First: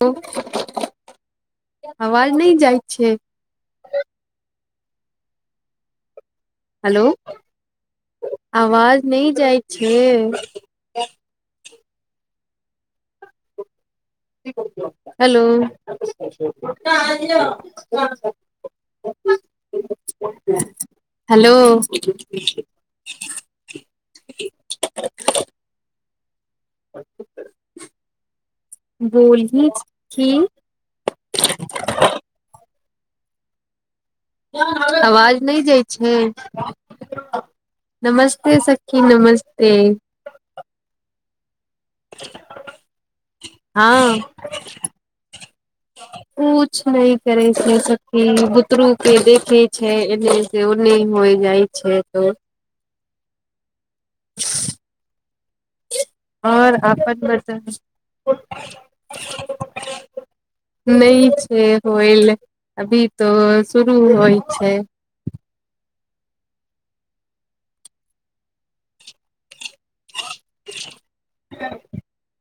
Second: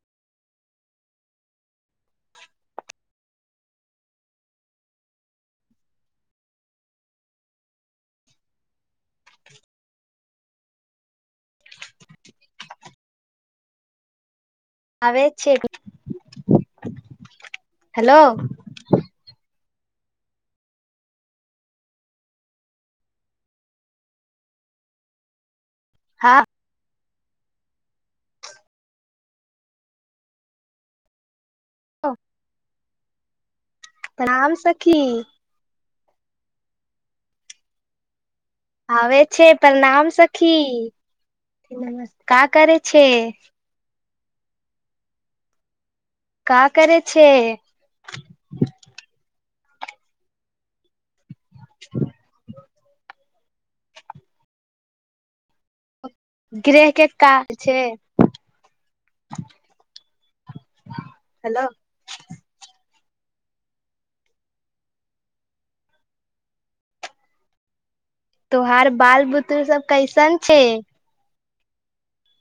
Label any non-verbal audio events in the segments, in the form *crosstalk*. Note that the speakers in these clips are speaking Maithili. त आवाज नहि जाइ छै? न हेलो आवाज नहि जाइ छै? आबै हेलो छै हेलो हैेलो हँ बोलही सखी त। सखी आवाज नहि जा। *unintelligible* नमस्ते।। सखी हे छै नमस्ते परणाम सखी। का करे छै। *unintelligible* का कुछ करे नहि छै करै छियै सखी बुतरू के देखे छै एने से ओने होइ जाइ छै त आओर गृह के अपन काज छै बता नहि छै हेलो होल अभी। त शुरू होइ छै। त्यहार बाल बुत्र सब। कैसन छै। *unintelligible*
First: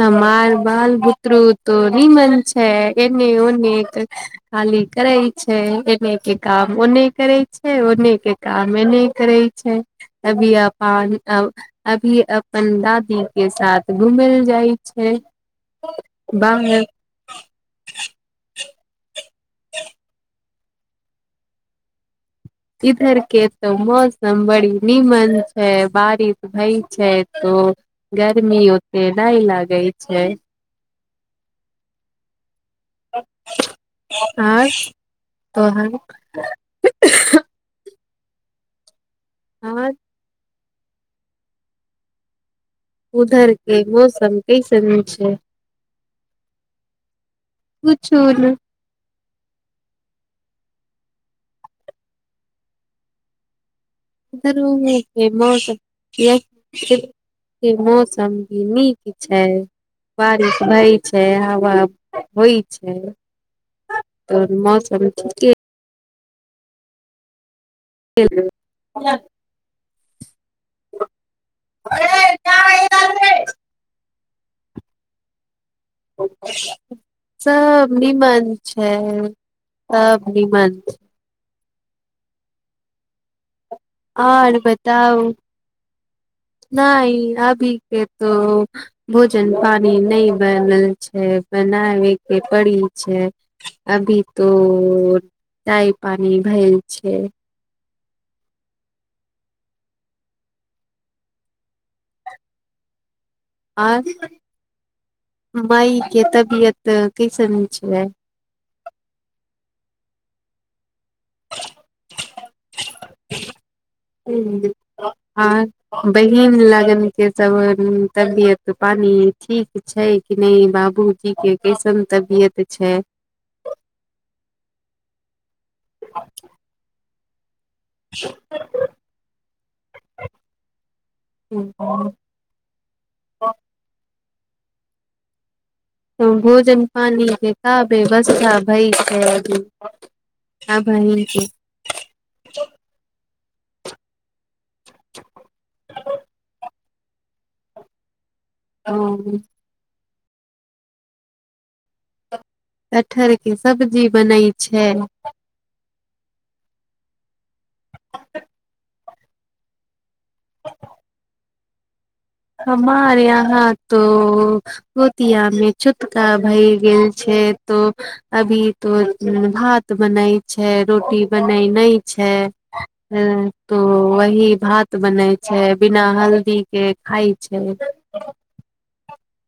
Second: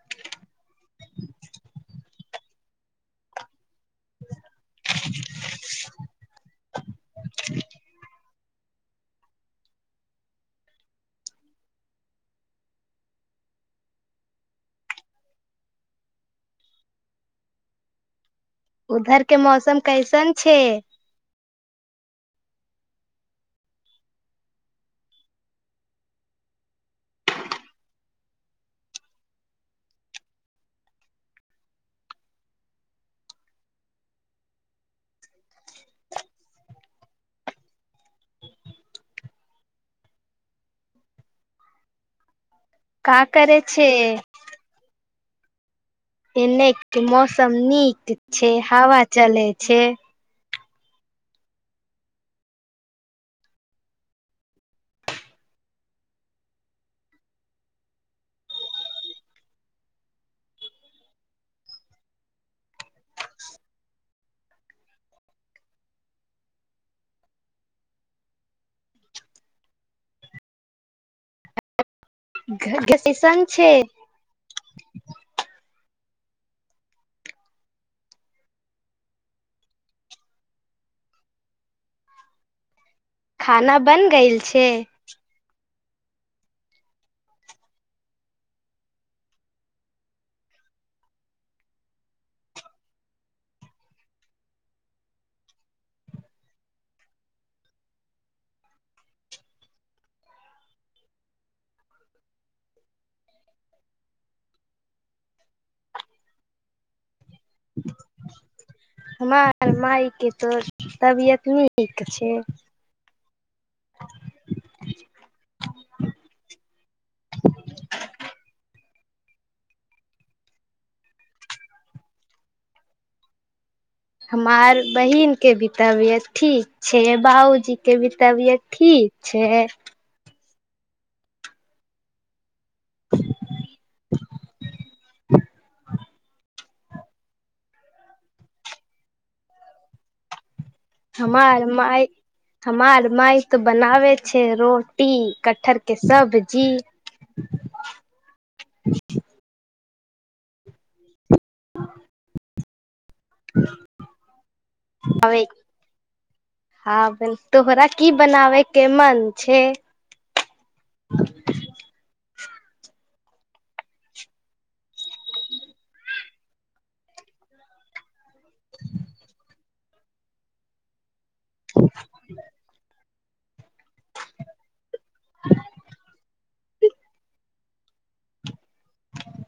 हमर बाल बुतरू त निमन छै एने ओने। खाली करै छै एने के काम ओने करै छै ओने के। कामे नहि करे छै अभी अपन अभी अपन दादी के साथ घूमे। जाइ छै बाहर। उधर। के मौसम कैसन। छ। इधर के तऽ मौसम बड़ी निीमन छै बारिश भई छै तो गर्मी ओते नहि लागै छै। आ तहन। *unintelligible* हँ। का करे उधरके छै मौसम कै सम। ह। एने मौसम नीक कुछो न छै हवा चले छै। इरोह के मौसम ये के मौसम भी नीक छै बारिश होइ छै हवा होइ छै त मौसम ठीके। ह। शशन छै। सब निमन छै सब निमन छै। खाना बन गेल और छै बताऊ। नहि अभी के तो भोजन पानि नहि बनल छै बनाबै के पड़ी छै अभी तो टााय पानी भेल छै। आर मईके तबियत कैसन हो छै। हम मायके त। आ बहिन लगन केस तबियत। पानी ठीक छै कि नहि बाबूजी के कैसन तबियत छै। हमार बहिन। के बितबिय ठीक छै बाऊजी के भी तबियत ठीक छै। *unintelligible* *unintelligible* त भोजन पानी के क बेवसथा भई खय द हमार माय हमार माय तऽ बनाबे छै रोटी कटहर के सब्जी। ओ कठहर के सब्जी बनै छै। हँ ब तोहरा की बनाबय के मन छै हमार यहाँ तो पोतिया मे चुटका भय गेल छै तो अभी तो भ तऽ बनाय छै रोटी बनैना छै हँ तो वही भात बनै छै बिना हल्दी एक खइ छै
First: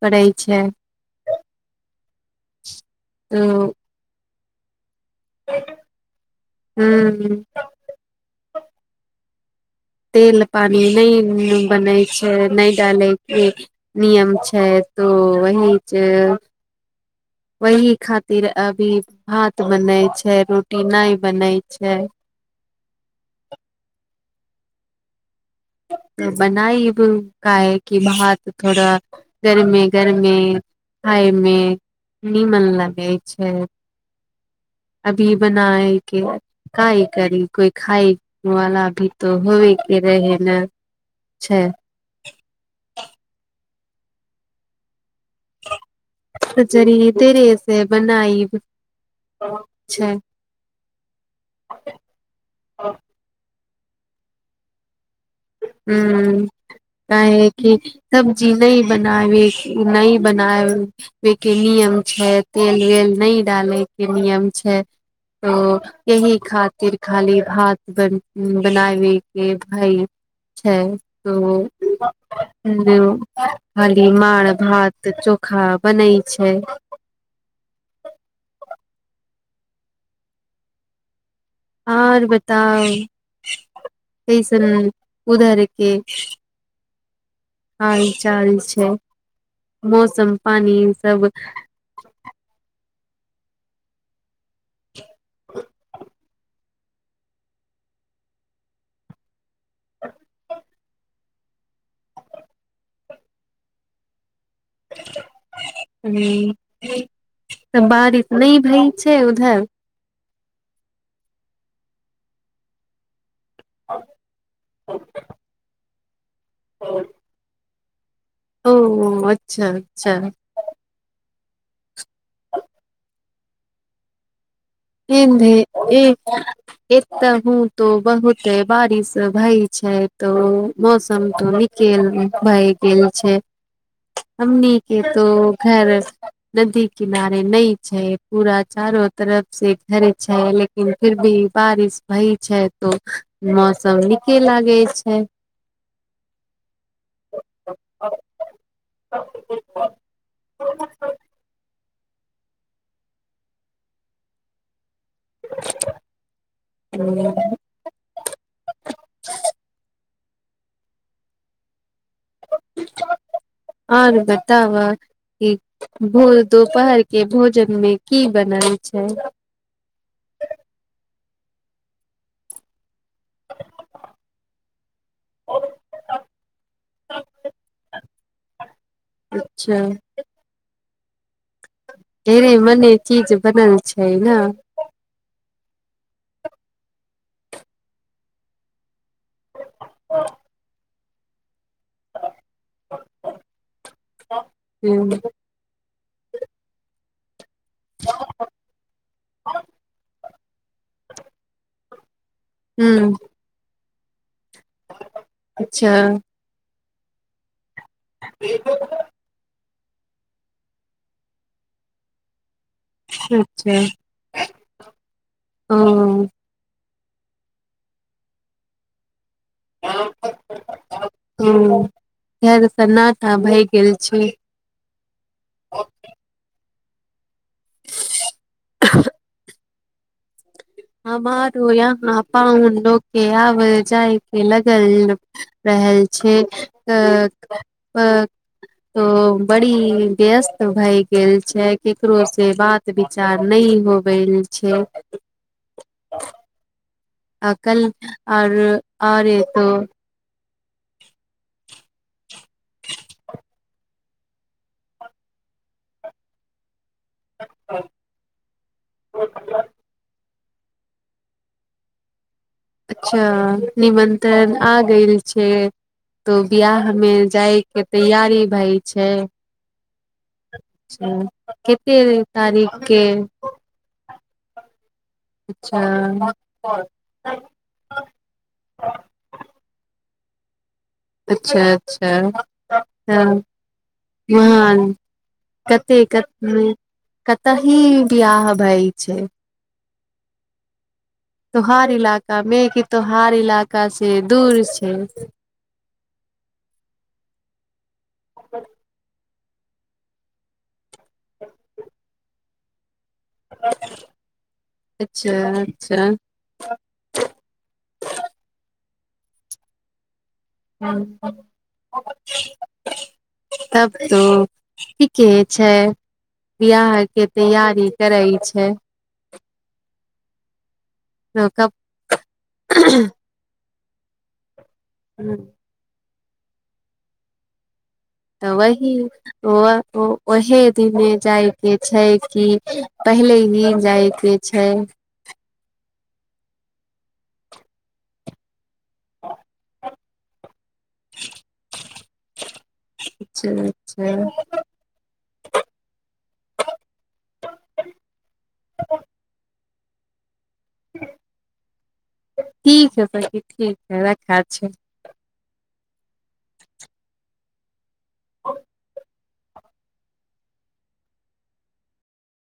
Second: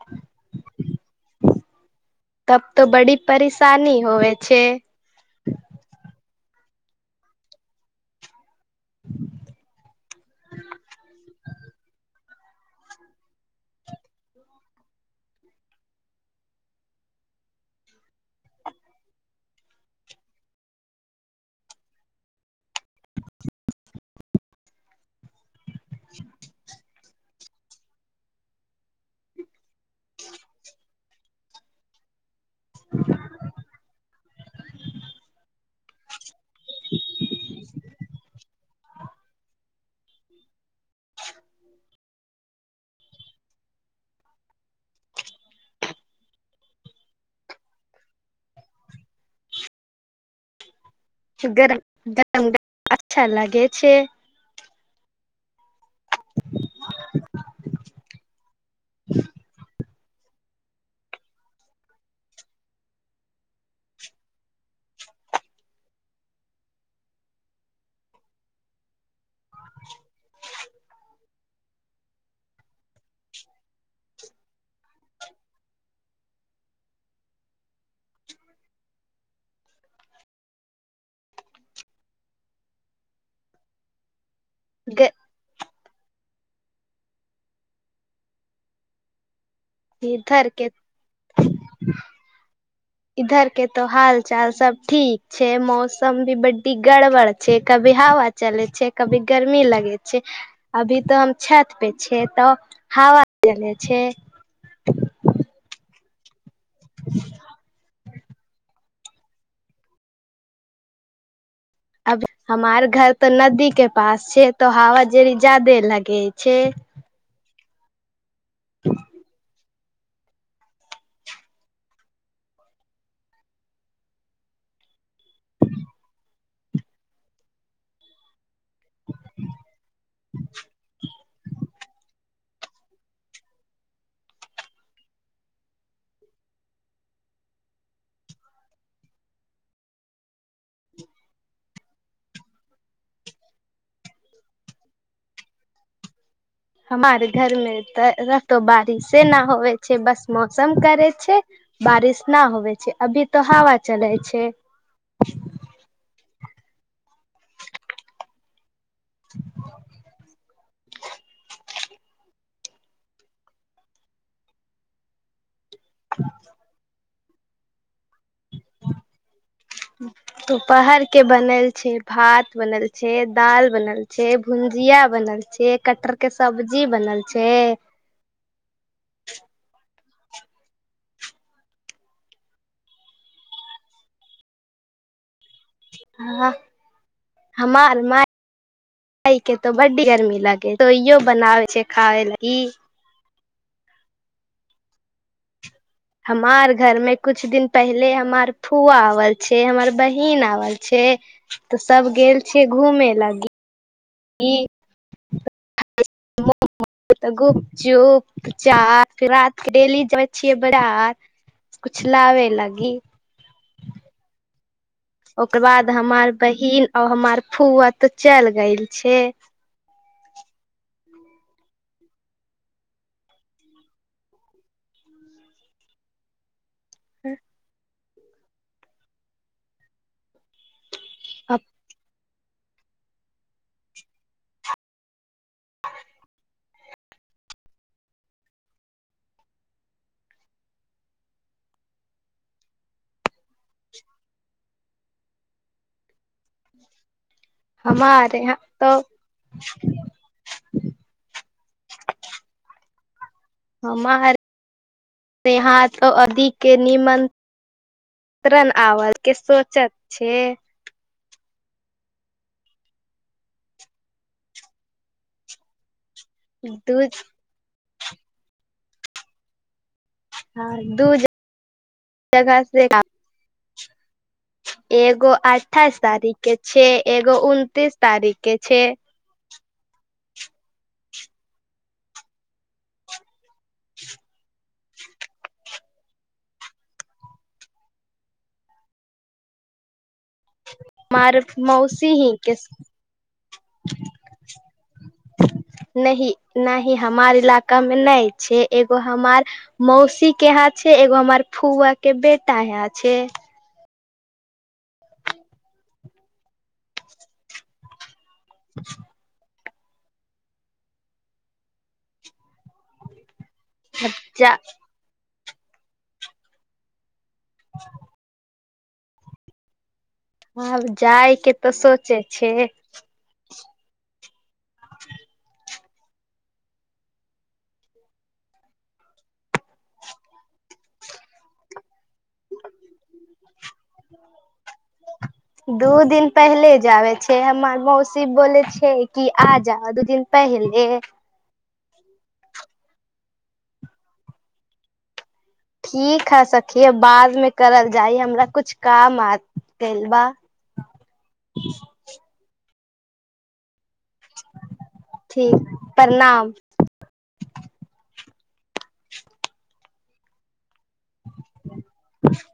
करै छै तब तो बड़ी परेशानी होव छै ट हँ पानी नहि बनै नहि डालै के नियम छै तो वही छै वही खातिर अभी भात बनै छै रोटी नहि बनै छै। त बनाइ काय कि भात थोड़ा गरमे गरमे खााय मे नीमन लगे छै अभी बनाय के काय करी कोइ खाय वालला भी तो होबे के रहे नहि छै आ ह जरी त रेस बनाई छै गरम गरम ग अच्छा लागे छै ह काह क सब्जी नहि बनाबी नहि बनाबे के नियम छै तेल वेल नहि डाले के नियम छै तऽ यही खातिर खाली भात बन बनाबे के भाय। ओ हालि मार भात चोखा बनै छै। आर बताउ। पसन उदार। ठीक हँ चाल छै मौसम इधर के पानि सब इधर के तो हाल चाल सब ठीक छै मौसम भी बड्डी गड़बड़ छै कभी हवा चले छै कभी गर्मी लगै छै अभी तऽ हम छत पे छिय तऽ हवा चले छै। *unintelligible* तऽ बारिश नहि भइ। छै उधर। अब हमार घर। तो नदी के पास छै तो हवा जेड़ी जादे लगे। *unintelligible* छै। ओ। *unintelligible* अचछा अच्छा। े ए तऽ ह तो बहुते बारिश भई छै तो मौसम तो निकेल भए गेल छै हमने तो घर नदी किनारे नहि छै पूरा चारो तरफ। से घरे छै लेकिन फिर भी बारिश भई छै तो मौसम नीके लागै छै। हमारर घरमे तऽतो बारिशे नहि होे छै बस मौसम करै छै। बारिश न होइ छै अभी त हवा चलै छै। *unintelligible* *unintelligible* *unintelligible* आरू बताव एक। भोर दूपहर। के भोजनमे। की बनल छै। दुपहर के बनल छै भात बनल छै। छै दाल बनल छै भुजिया बनल छै कटर के सब्जी बनल छै। अच्छा। ढेरे मने चीज बनल छै ने। हँ हमारमे। के तो बड्डी गर्मी लगे। बनाबै। छै खावल घी। ह हमार घर में कुछ दिन पहले हमार फूआ आवल छै हमर बहिन आवल छै तऽ सब गेल छ घूमे ह लागि अच्छा तग। *unintelligible* चोप छाप। डेली जाबे छियै बड़ कुछ लाबे लागे। अच्छा ह ओकर बाद हमर बहिन आ हमार फूआ तऽ चल ग छै। ह इ सन्नाटा आ भए गेल छै ह *unintelligible* ह बर य पन लोक के आब जाय के लगल रहल छै, त बड़ी व्यस्त भए गेल छै केकरो से बात विचार नहि होवेल छै। *unintelligible* आ कल हमार आर यहाँ तो आरे तो हमार यहाँ त अधिक के निमंत्रण आव के सोचत छै से अच्छा निमंत्रण आ गल छै तो दू बिआहमेमे जायके तैयारी भाइ छै अचा दू कतेक जगह से तारीखके एगो अठाइस तारीख के छै, एगो उनतीस तारीख के छै। अच्छा अच्छा हँ महान कते कत कत ही बिियह भय छै। ह त्योहार इलाका मे कि त्योहार इलाका से दूर छै। नहि न ह हमार इलाकामे मे नहि छै एगो हमार मौसी के हाथ एगो हमर फुआ के बेट तय छ अच्छा अच्छा *unintelligible* *unintelligible* *unintelligible* तब तऽ जा ठीके छैय बियाहके तैयारी करै छैय। आब जाइके कब तऽ सोचे छैय। हूँ। तऽ वै दिन व वही दिने जायके छैय कि पहिले ही जायके छैय। दू दिन पहिले जाबे छैय हमर मौसी बोले छैय। ह कि आ जा दू दिन पहिलये *unintelligible* ठीक है सखि बाद मे करल जाइ हमरा कुछ काम आ गेलबा। *unintelligible* ठीक है सखी ठीक है रख अच्छा परणाम। *inaudible* *inaudible*